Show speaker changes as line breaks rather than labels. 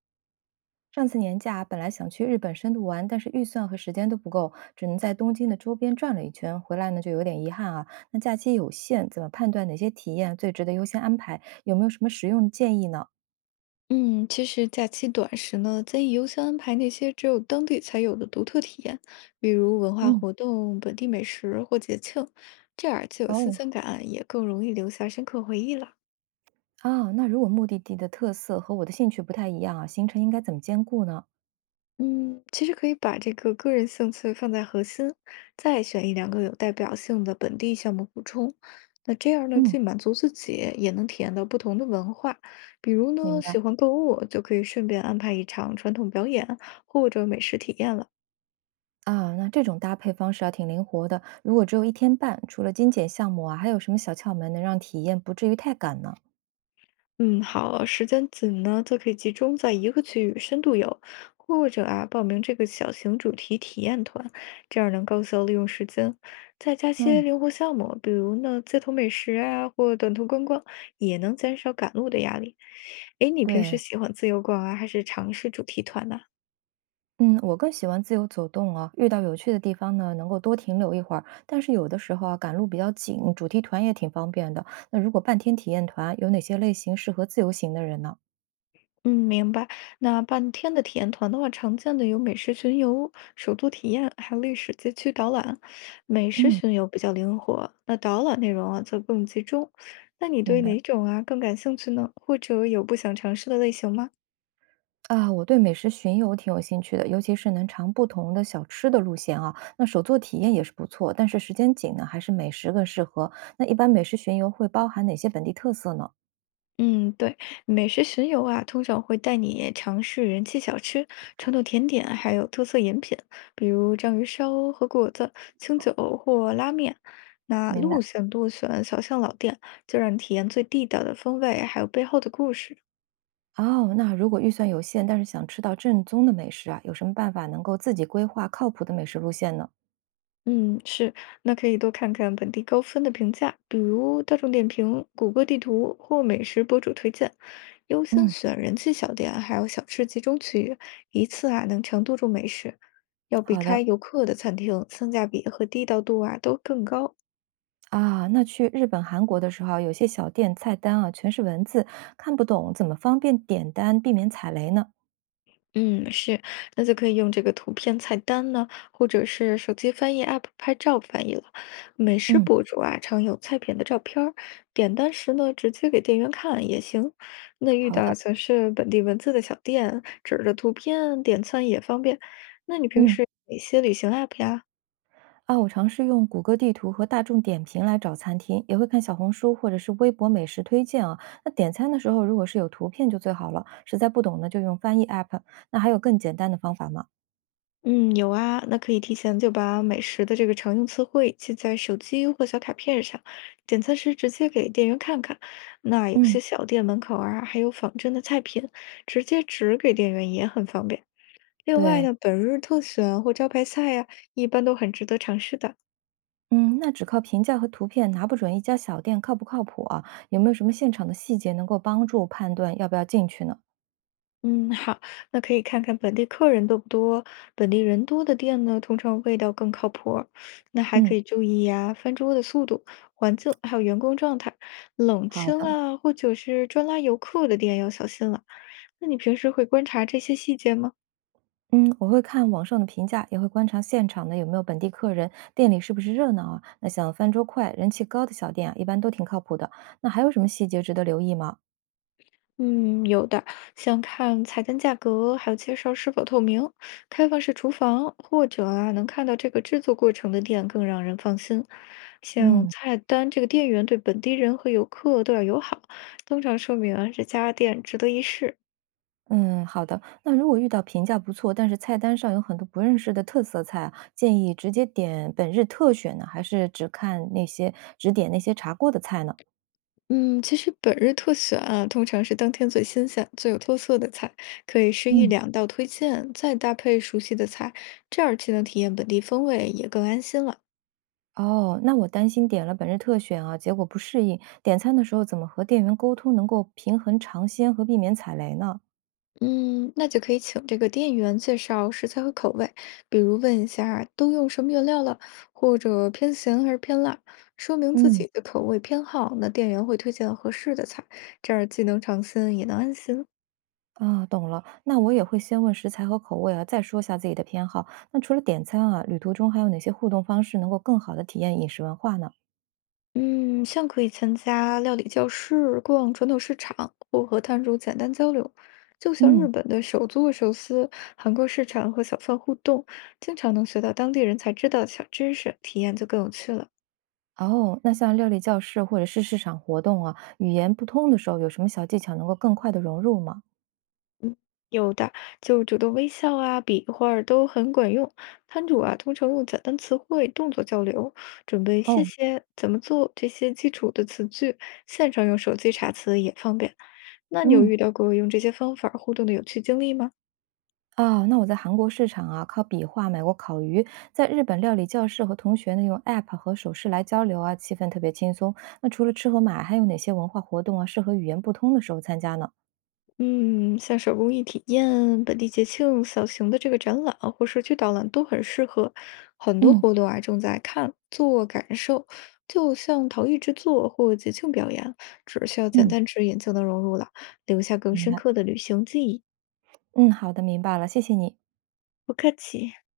上次年假本来想去日本深度玩，但是预算和时间都不够，只能在东京的周边转了一圈，回来呢就有点遗憾啊。那假期有限，怎么判断哪些体验最值得优先安排？有没有什么实用建议呢？
嗯，其实假期短时呢，建议优先安排那些只有当地才有的独特体验，比如文化
嗯，
活动、本地美食或节庆，这样既有新
哦，
鲜感，也更容易留下深刻回忆了。
啊，那如果目的地的特色和我的兴趣不太一样啊，行程应该怎么兼顾呢？
嗯，其实可以把这个个人兴趣放在核心，再选一两个有代表性的本地项目补充。那这样呢，
嗯，
既满足自己，也能体验到不同的文化。比如
明
呢，
白
喜欢购物，就可以顺便安排一场传统表演或者美食体验了。
啊。那这种搭配方式啊挺灵活的。如果只有一天半，除了精简项目啊，还有什么小窍门能让体验不至于太赶呢？
嗯，好，时间紧呢，就可以集中在一个区域深度游，或者啊报名这个小型主题体验团，这样能高效利用时间。再加些
嗯，
灵活项目，比如呢街头美食啊，或短途观光，也能减少赶路的压力。诶，你平时
对。
喜欢自由逛啊，还是尝试主题团呢？
嗯，我更喜欢自由走动啊，遇到有趣的地方呢，能够多停留一会儿。但是有的时候啊，赶路比较紧，主题团也挺方便的。那如果半天体验团，有哪些类型适合自由行的人呢？
嗯，明白。那半天的体验团的话，常见的有美食巡游、首都体验，还有历史街区导览。美食
嗯，
巡游比较灵活，那导览内容啊则更集中。那你
明
对
白。
哪种啊更感兴趣呢？或者有不想尝试的类型吗？
啊，我对美食巡游挺有兴趣的，尤其是能尝不同的小吃的路线啊。那手作体验也是不错，但是时间紧呢，还是美食更适合。那一般美食巡游会包含哪些本地特色呢？
嗯，对，美食巡游啊，通常会带你尝试人气小吃、传统甜点，还有特色饮品，比如章鱼烧和果子、清酒或拉面。那
明白。
路线多选小巷老店，就让你体验最地道的风味，还有背后的故事。
哦，那如果预算有限，但是想吃到正宗的美食啊，有什么办法能够自己规划靠谱的美食路线呢？
嗯，是，那可以多看看本地高分的评价，比如大众点评、谷歌地图或美食博主推荐，优先
嗯，
选人气小店，还有小吃集中区域，一次啊能常多住美食，要避
好
开
的
游客的餐厅，性价比和地道度啊都更高。
啊，那去日本、韩国的时候啊有些小店菜单啊全是文字，看不懂，怎么方便点单，避免踩雷呢？
嗯，是，那就可以用这个图片菜单呢，或者是手机翻译 App 拍照翻译了。美食
嗯，
博主啊，常有菜品的照片儿，点单时呢，直接给店员看也行。那遇
好
到
的，
全是本地文字的小店，指着图片点餐也方便。那你平
嗯
时哪些旅行 App 呀？
啊，我尝试用谷歌地图和大众点评来找餐厅，也会看小红书或者是微博美食推荐啊。那点餐的时候，如果是有图片就最好了，实在不懂呢，就用翻译 app。那还有更简单的方法吗？
嗯，有啊，那可以提前就把美食的这个常用词汇记在手机或小卡片上，点餐时直接给店员看看。那有
嗯，
些小店门口啊，还有仿真的菜品，直接指给店员也很方便。另外
对。
呢，本日特选或招牌菜呀、一般都很值得尝试的。
嗯，那只靠评价和图片拿不准一家小店靠不靠谱啊？有没有什么现场的细节能够帮助判断要不要进去呢？
嗯，好，那可以看看本地客人多不多，本地人多的店呢，通常味道更靠谱儿那还可
嗯，
以注意呀，翻桌的速度、环境，还有员工状态。冷
好
清
的。
啊，或者是专拉游客的店要小心了。那你平时会观察这些细节吗？
嗯，我会看网上的评价，也会观察现场的有没有本地客人，店里是不是热闹啊？那像翻桌快、人气高的小店啊，一般都挺靠谱的。那还有什么细节值得留意吗？
嗯，有的，像看菜单价格，还有介绍是否透明、开放式厨房，或者啊能看到这个制作过程的店更让人放心。像
嗯
菜单，这个店员对本地人和游客都要友好，通常说明啊这家店值得一试。
嗯，好的。那如果遇到评价不错，但是菜单上有很多不认识的特色菜啊建议直接点本日特选呢，还是只看那些只点那些查过的菜呢？
嗯，其实本日特选啊，通常是当天最新鲜、最有特色的菜，可以是一
嗯
两道推荐，再搭配熟悉的菜，这样既能体验本地风味，也更安心了。
哦，那我担心点了本日特选啊，结果不适应，点餐的时候怎么和店员沟通能够平衡尝鲜和避免踩雷呢？
嗯，那就可以请这个店员介绍食材和口味，比如问一下都用什么原料了，或者偏咸还是偏辣，说明自
嗯，
己的口味偏好，那店员会推荐合适的菜，这样既能尝新也能安心。
啊，懂了，那我也会先问食材和口味啊，再说下自己的偏好。那除了点餐啊，旅途中还有哪些互动方式能够更好的体验饮食文化呢？
嗯，像可以参加料理教室、逛传统市场，或和摊主简单交流，就像日
嗯，
本的手作寿司、韩国市场和小贩互动，经常能学到当地人才知道的小知识，体验就更有趣了。
哦，那像料理教室或者是市场活动啊，语言不通的时候，有什么小技巧能够更快的融入吗？
有的，就主动微笑啊、比划儿都很管用。摊主啊，通常用简单词汇、动作交流，准备谢
哦，
谢、怎么做这些基础的词句，线上用手机查词也方便。那你有
嗯。
遇到过用这些方法儿互动的有趣经历吗？
啊，那我在韩国市场啊，靠比划买过烤鱼，在日本料理教室和同学呢用 App 和手势来交流啊，气氛特别轻松。那除了吃和买，还有哪些文化活动啊，适合语言不通的时候参加呢？
嗯，像手工艺体验、本地节庆、小型的这个展览啊或社区导览都很适合。很多
嗯
活动啊，重在看、做、感受，就像陶艺制作或节庆表演，只需要简
嗯，
单指引就能融入了，留下更
明
深
白。
刻的旅行记忆。
嗯，好的，明白了，谢谢你。
不客气。